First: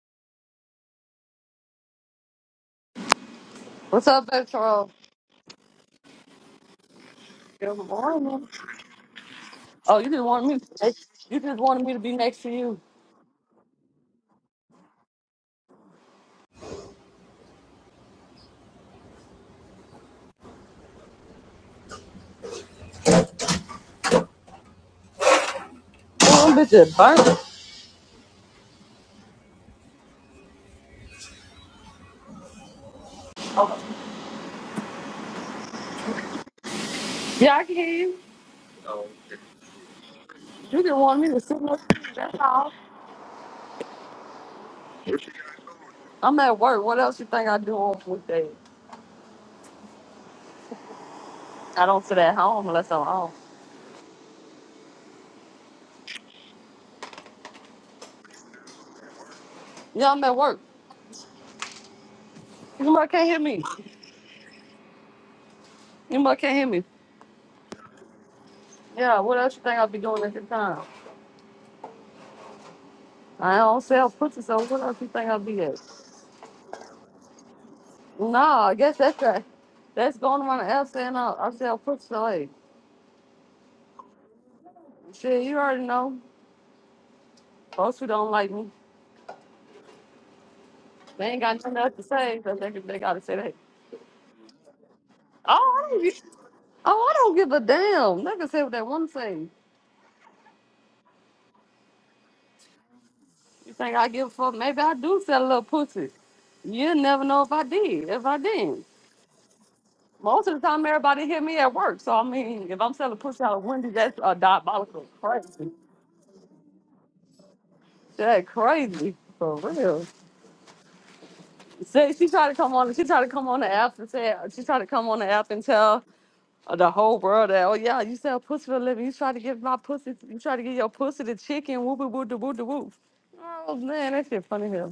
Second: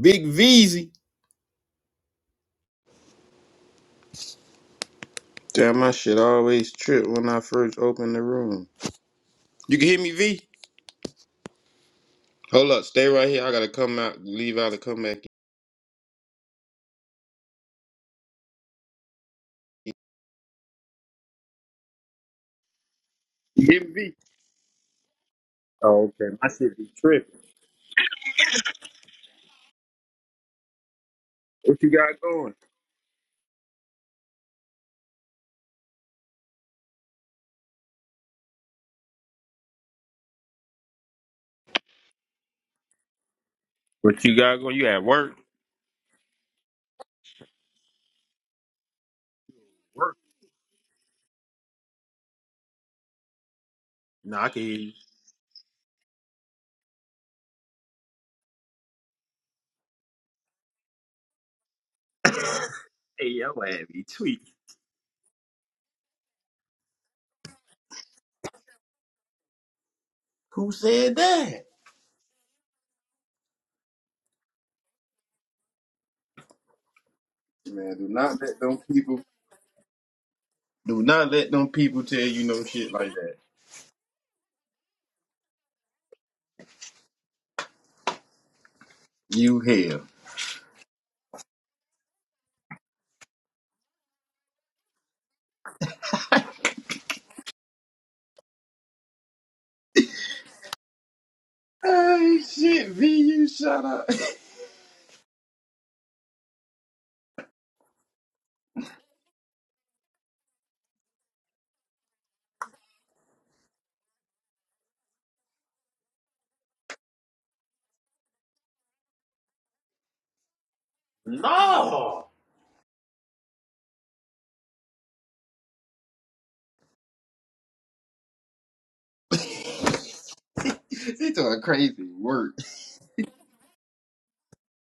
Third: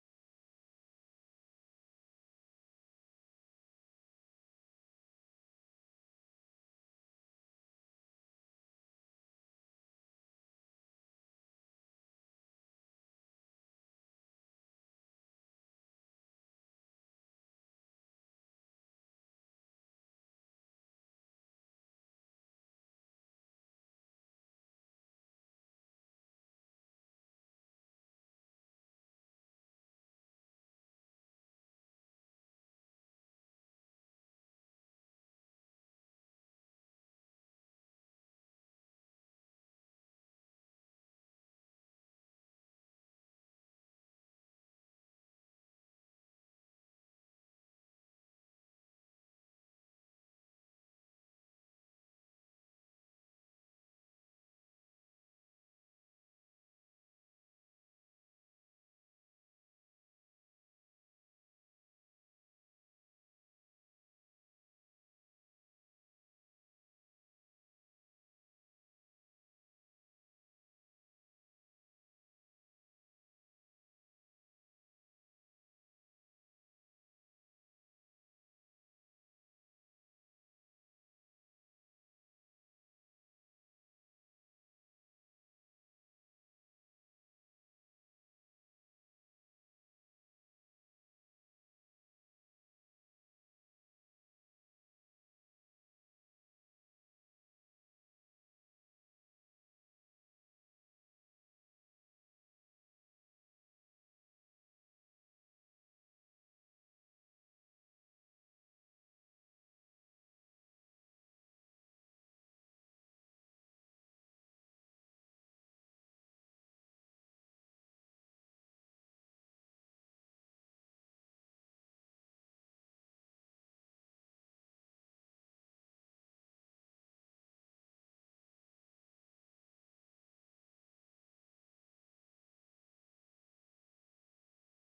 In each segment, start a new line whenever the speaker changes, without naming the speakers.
Big Veezy.
What's up, Petro?
Damn, my shit always trip when I
Good
first open the
morning.
room. You can
Oh,
hear
you
me,
just
V?
wanted me. You just wanted me to be next to
Hold
you.
up, stay right here. I gotta come out, leave out, and come back. in. You hear me, V? Oh, okay. My
Oh, bitch,
shit be
it burnt.
tripping. What you got going?
Yeah, I can hear you. You just wanted me to sit next to you. That's all.
What you got going? You at work?
I'm at work. What else you think I do on weekdays?
Work.
I don't sit at home unless I'm home.
Nah, I can hear you.
Yeah, I'm at work. You must can't
hey,
hear
yo,
me.
ass be tweet.
You must can't hear me. Yeah, what else you think I'll be doing at the
Who
time?
said that?
I don't sell pussy, so what else you think I'll be at?
Man, do not let
Nah, I
them
guess
people.
that's right. That's going around the L
Do
saying
not
I, I
let them
sell pussy,
people tell
so
you
hey,
no shit like that.
shit, you already know. Folks who don't like me,
You hell.
they ain't got nothing else to say, so they, they gotta say that. Oh, I don't give, oh, I don't give a damn. They can say what they want to say.
Hey, shit, V, you
You
shut
think I
up.
give a fuck? Maybe I do sell a little pussy. You'll never know if I did, if I didn't. Most of the time, everybody hear me at work. So I mean, if I'm selling pussy out of Wendy, that's a diabolical crazy. That crazy for real. Say
No.
she tried to come on. She tried to come on the app and say she tried to come on the app and tell Uh, The whole world, that, oh yeah, you sell pussy for a living. You try to give my pussy, you try to get your pussy
He
to
doing
chicken,
crazy
whoop whoop whoop
work.
whoop whoop. Oh man, that shit funny here.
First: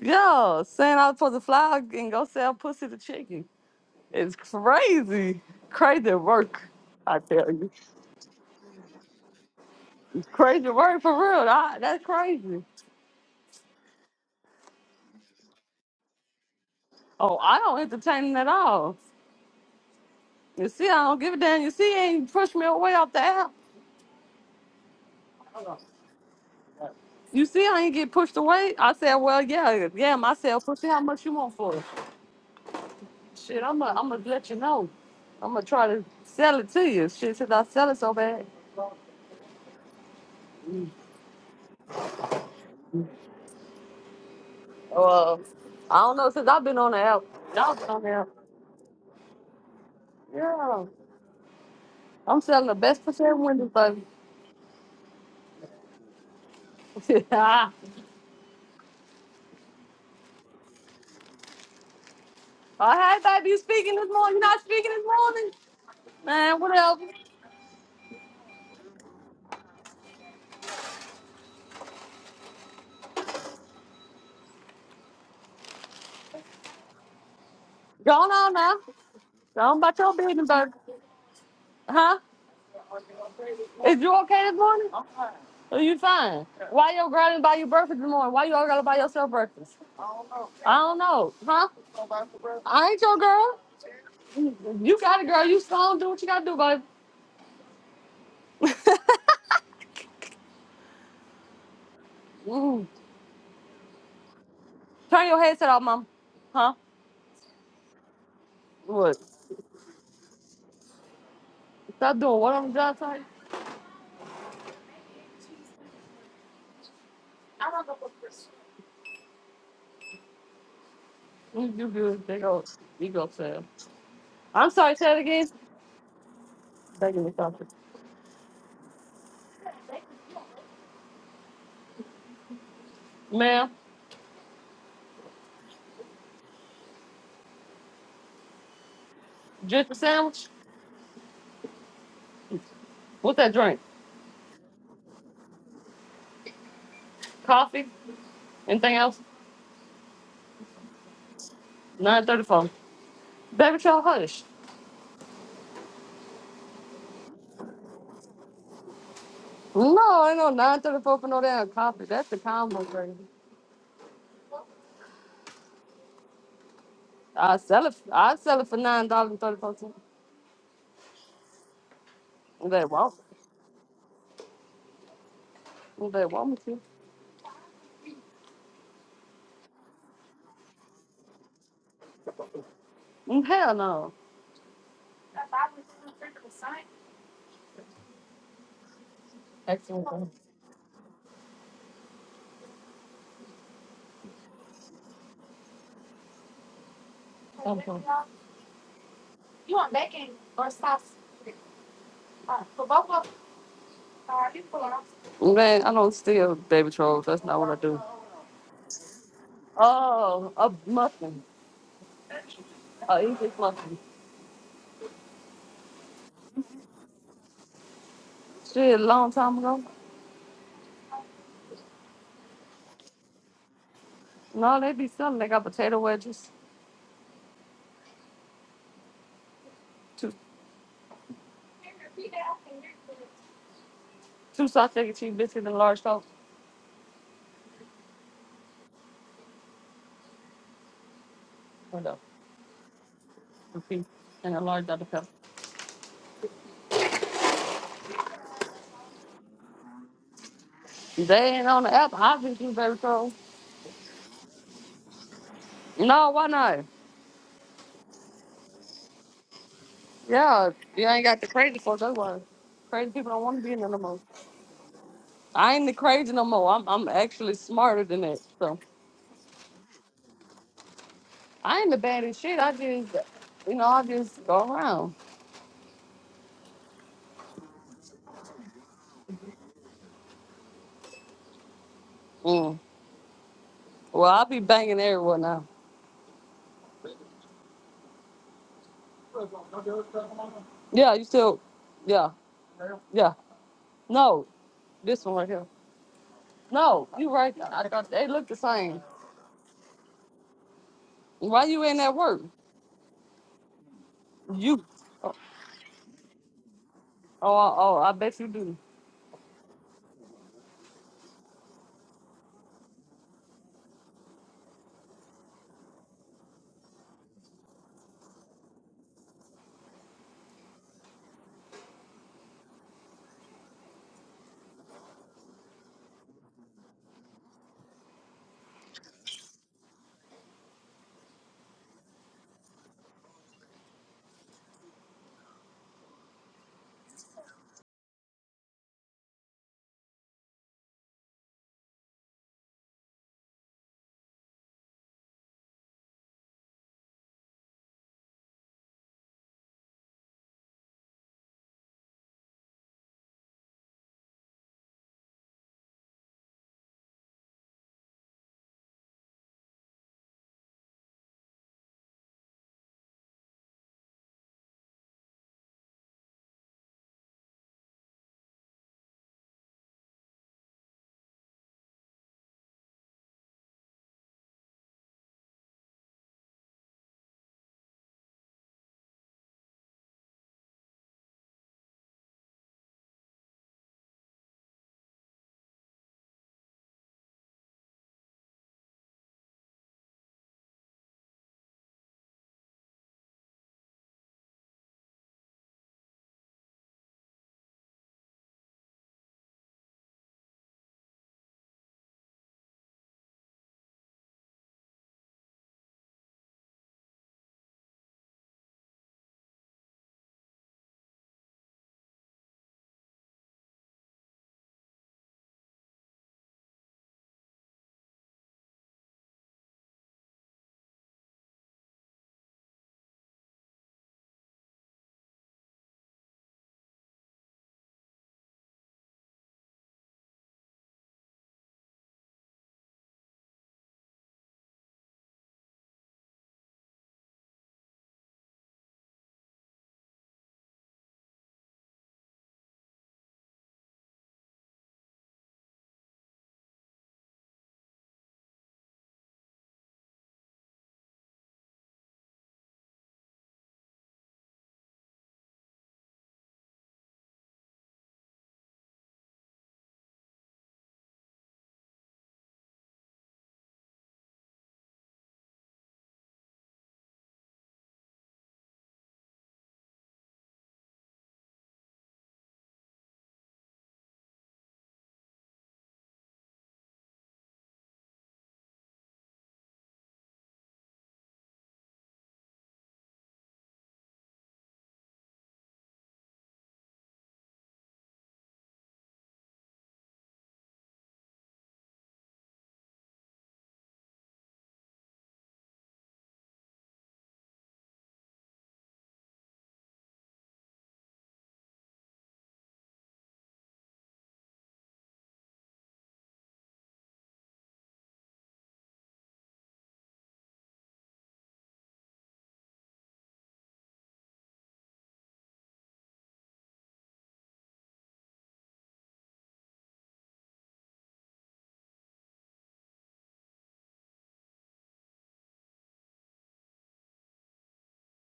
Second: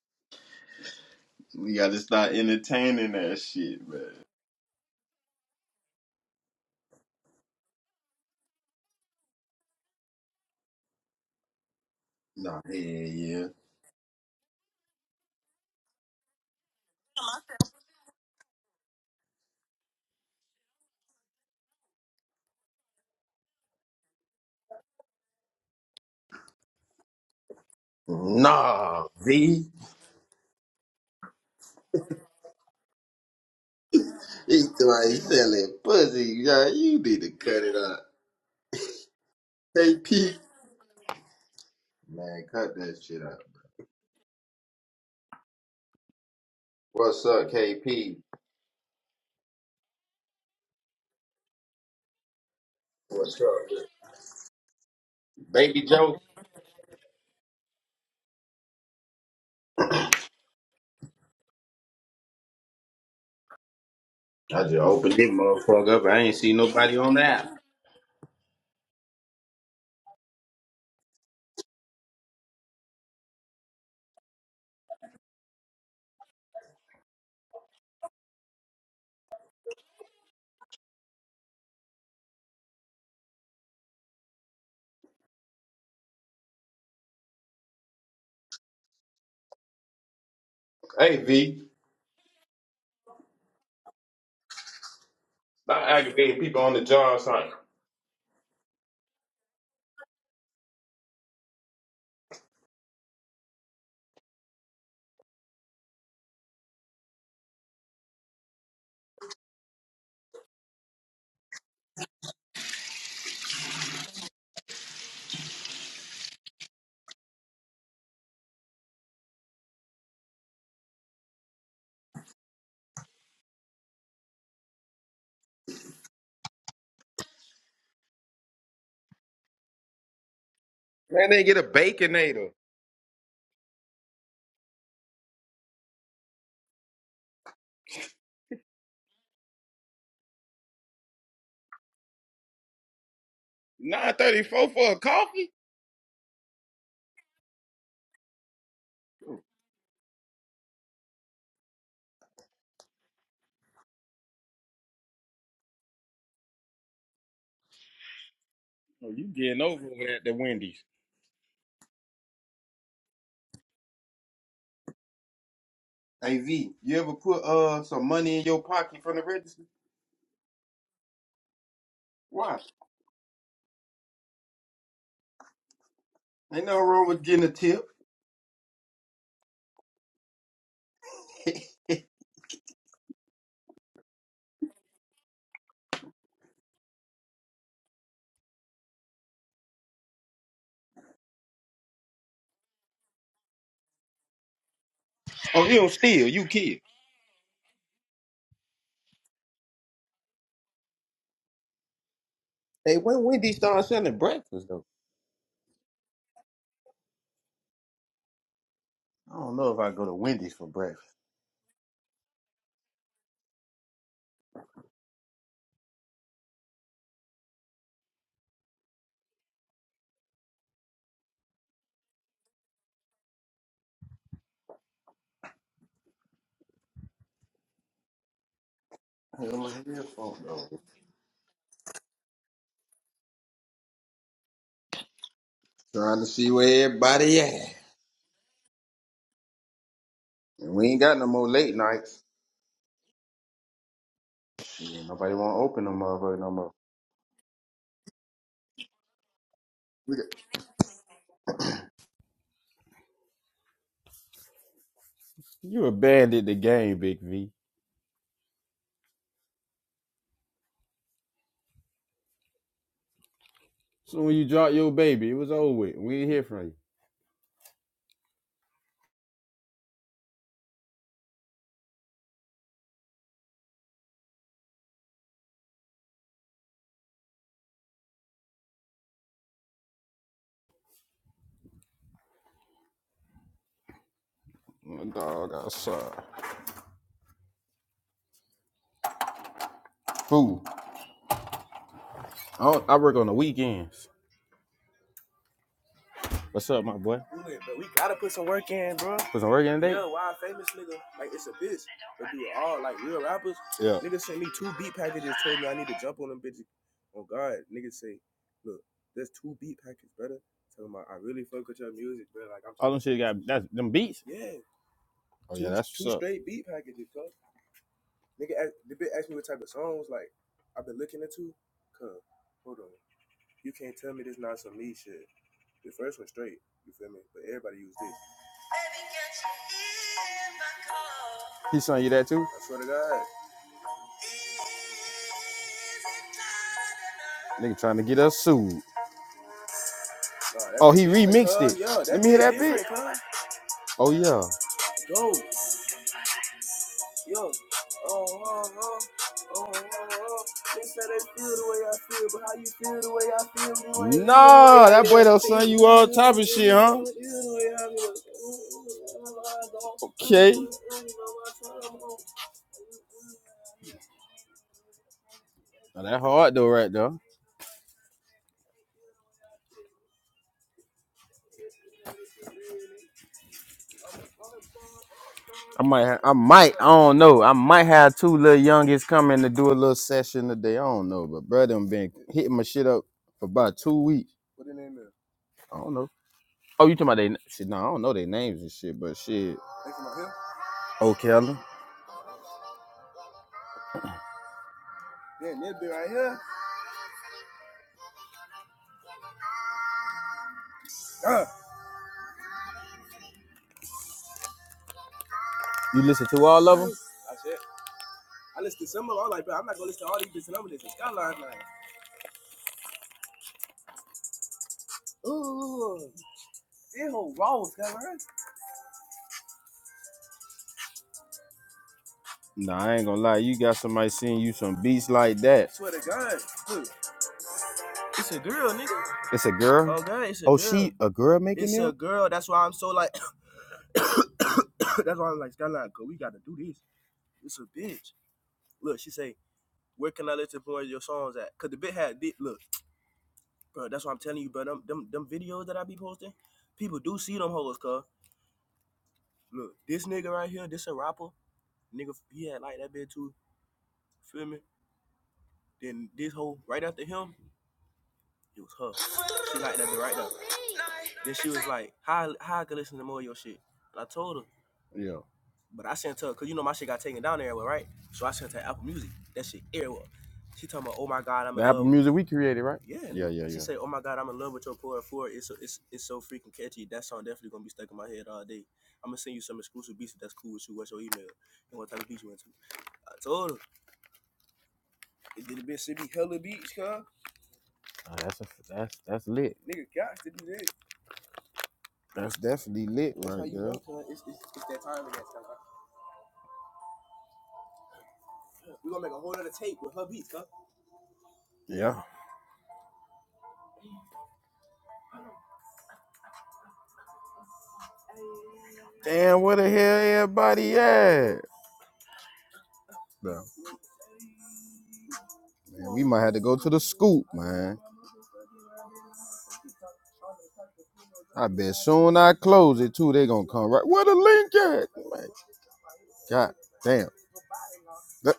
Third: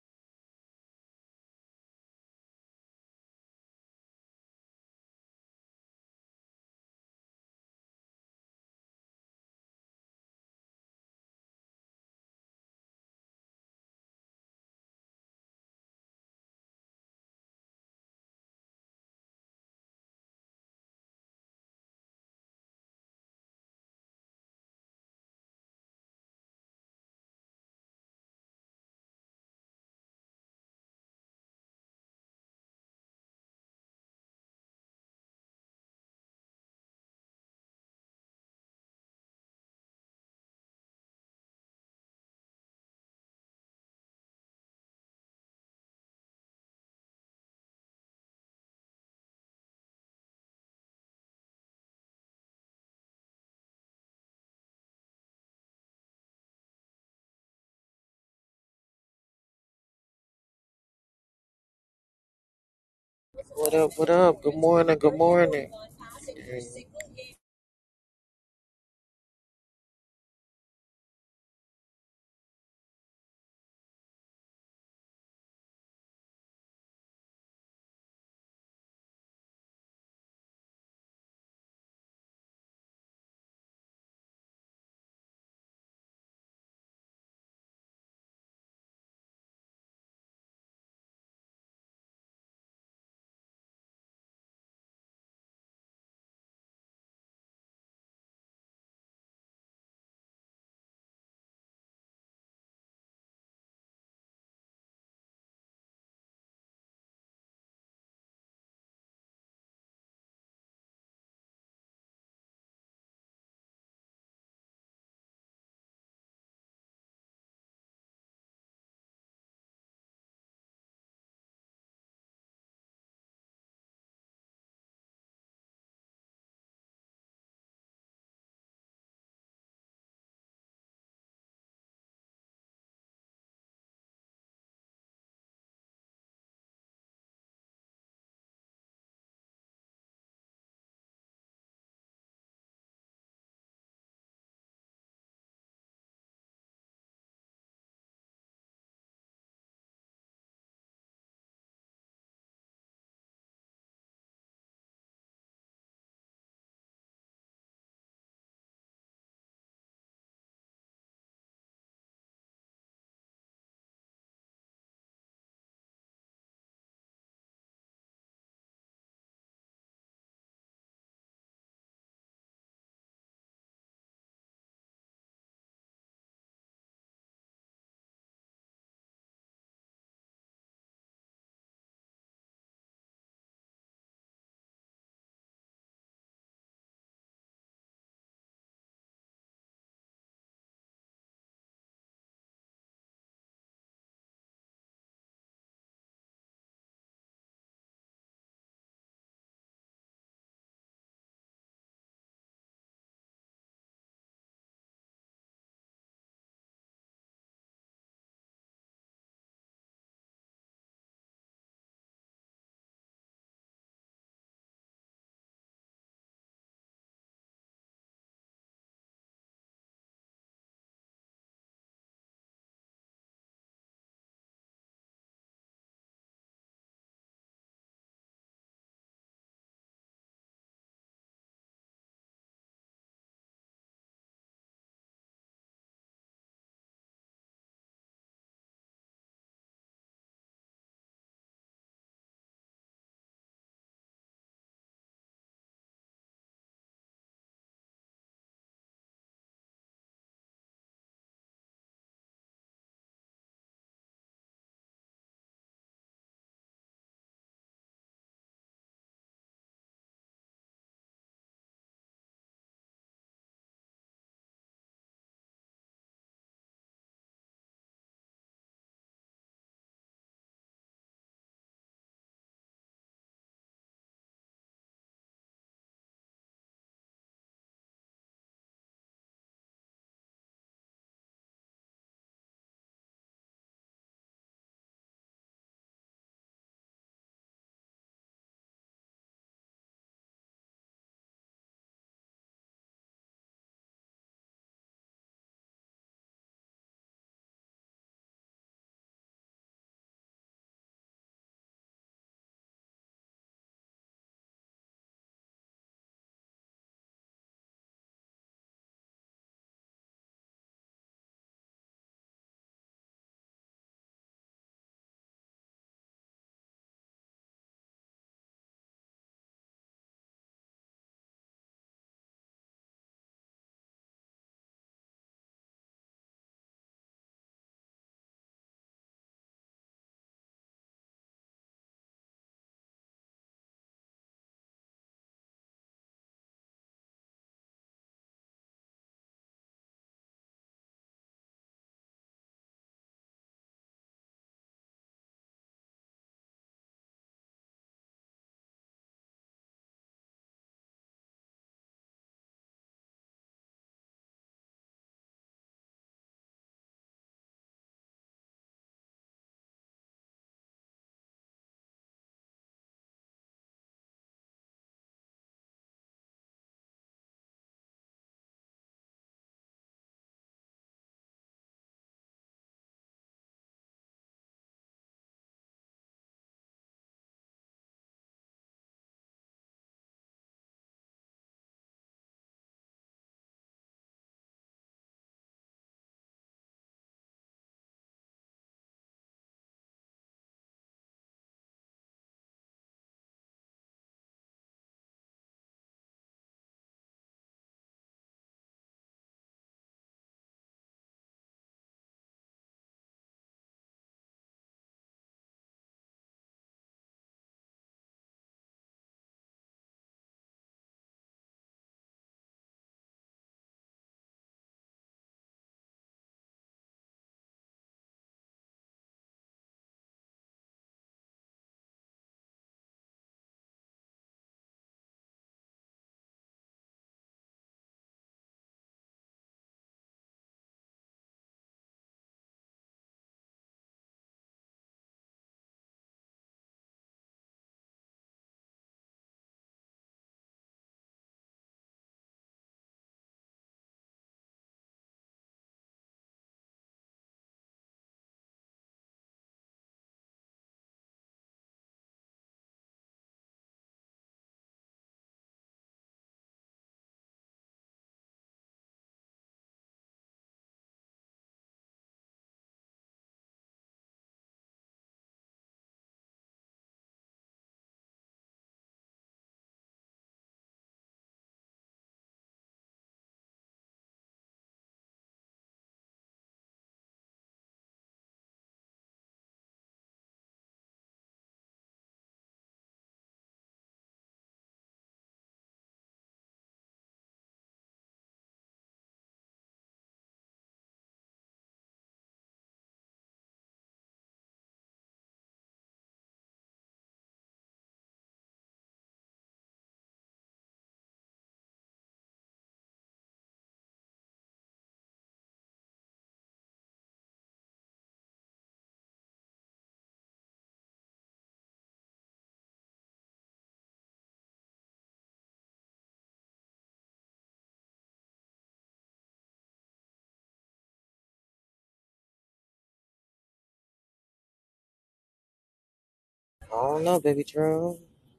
Yeah, saying I was supposed to
We
fly
gotta
and go
start
sell pussy to
entertaining that
chicken.
shit, man.
It's crazy, crazy work. I tell you, it's crazy work for real. I, that's
Nah,
crazy.
hell yeah.
Oh, I don't entertain it at all. You see, I don't give a damn. You see, you ain't push me away off the app. You see, I ain't get pushed away. I
Nah,
said, well,
V.
yeah, yeah, myself. Pussy, how much you want for it? Shit, I'm gonna I'm gonna let you
He
know.
doing
I'm gonna
selling
try to
pussy,
sell it
y'all.
to
You
you.
need to
Shit, since I
cut it
sell it
up.
so bad.
KP. Man, cut that shit up.
Uh, I don't know, since I've been on the app.
What's up,
Y'all been on the
KP?
app. Yeah. I'm selling the best pussy ever
What's
window,
up,
baby.
Baby Joe?
All right, baby, you
What up?
speaking this
What
morning? You
up? Good
not
I just
speaking
morning.
this
Good
opened this
morning?
morning.
motherfucker up. I ain't see
Man,
I
nobody
whatever.
on that.
Going on now. Go on about your business, baby. Huh? Is you okay this morning? So you fine. Why your girl didn't buy you breakfast in the morning? Why you all gotta buy yourself breakfast? I don't
Hey,
know.
V.
Huh? I ain't your girl. You got a girl. You
Stop
strong. Do what you
aggravating
gotta do,
people on the
baby.
job, son.
Mm. Turn your headset off, mom. Huh? What? Stop doing what on the job site? You you good. They go. You go, Sam. I'm sorry, say it again. Begging me something.
Man, they get a baconator.
Ma'am, just a sandwich? What's that drink?
934 for a coffee?
Coffee? Anything else? 934. Baby, y'all hush.
Oh, you getting over it
No,
at the
I know
Wendy's.
nine thirty four for no damn coffee. That's the combo thing.
AV, you ever put
I
uh
sell it.
some
I
money in
sell
your
it for
pocket
nine
from the
dollars and thirty
register?
four cents.
Why?
They want. They want me
Ain't nothing
to.
wrong with getting a tip.
Mm, Hell no. Excellent.
Oh, you don't steal, you kid.
Thank you.
Hey, when Wendy's started selling breakfast though?
Man, I don't steal baby trolls. That's not what I do.
I don't know if I go to
Oh,
Wendy's for
a
breakfast.
muffin. A English muffin. Shit, a long time ago. No, they be selling. They got potato wedges,
I got my
two
headphone though.
two sausage cheese biscuits, and a large
Trying
toast.
to see where everybody at. And we ain't got no more late
Hold up.
nights.
Repeat. And a large
Yeah,
Dr. Pepper.
nobody wanna open no motherfucker no more. We got-
They ain't on the app. I just do baby trolls.
You
No, why
abandoned the
not?
game, Big V.
Yeah, you ain't got the crazy folks. That's why crazy people don't want to be in there no more.
So when you dropped your baby, it was over
I ain't the
with. We ain't
crazy
hear
no
from
more.
you.
I'm I'm actually smarter than that. So I ain't the baddest shit. I just, you know, I just go around. Mm. Well, i be banging
My
everyone
dog
now.
outside. Fool.
Yeah, you still, yeah,
I, don't- I work on
yeah.
the weekends.
No, this one right here.
What's up, my
No,
boy?
you right. I thought they look the same.
Put some work in today?
Why you in that work?
Yeah.
You. Oh, oh, I bet you do.
All them to shit you got that's them beats. Oh yeah, that's He sent you that too? Nigga trying to get us sued. Nah, Oh, he remixed it. Let me hear that bit. Oh yeah. No, that boy don't son you all type of shit, huh? Okay. Now, that hard though, right though? I might, ha- I might, I don't know. I might have two little youngest coming to do a little session today. I don't know, but brother, them been hitting my shit up for about two weeks. I don't know. Oh, you talking about they? Shit, no, I don't know their names and shit, but shit. Okay, you listen to all of them? Nah, I ain't gonna lie. You got somebody sending you some beats like that. It's a girl. a girl making Yeah. Music we created, right? yeah, Oh, that's a, that's that's lit. That's definitely lit, that's Yeah. Damn, where the hell everybody at? Bro, man, we might have to go to the scoop, man. I bet soon I close it too, they gonna come right. Where the link at? Man, God
don't
damn.
know, baby Drew.
That-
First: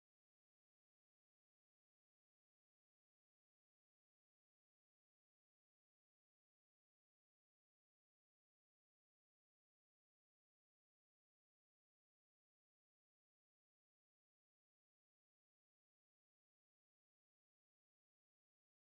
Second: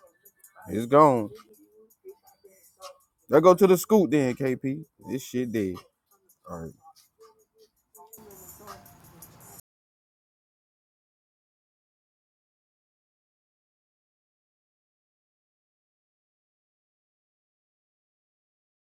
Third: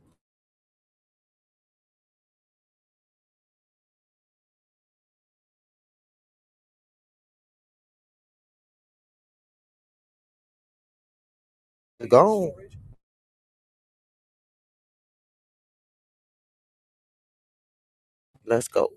It's gone. Let's go to the scoot then, KP. This shit dead. All right.
Go. Let's go.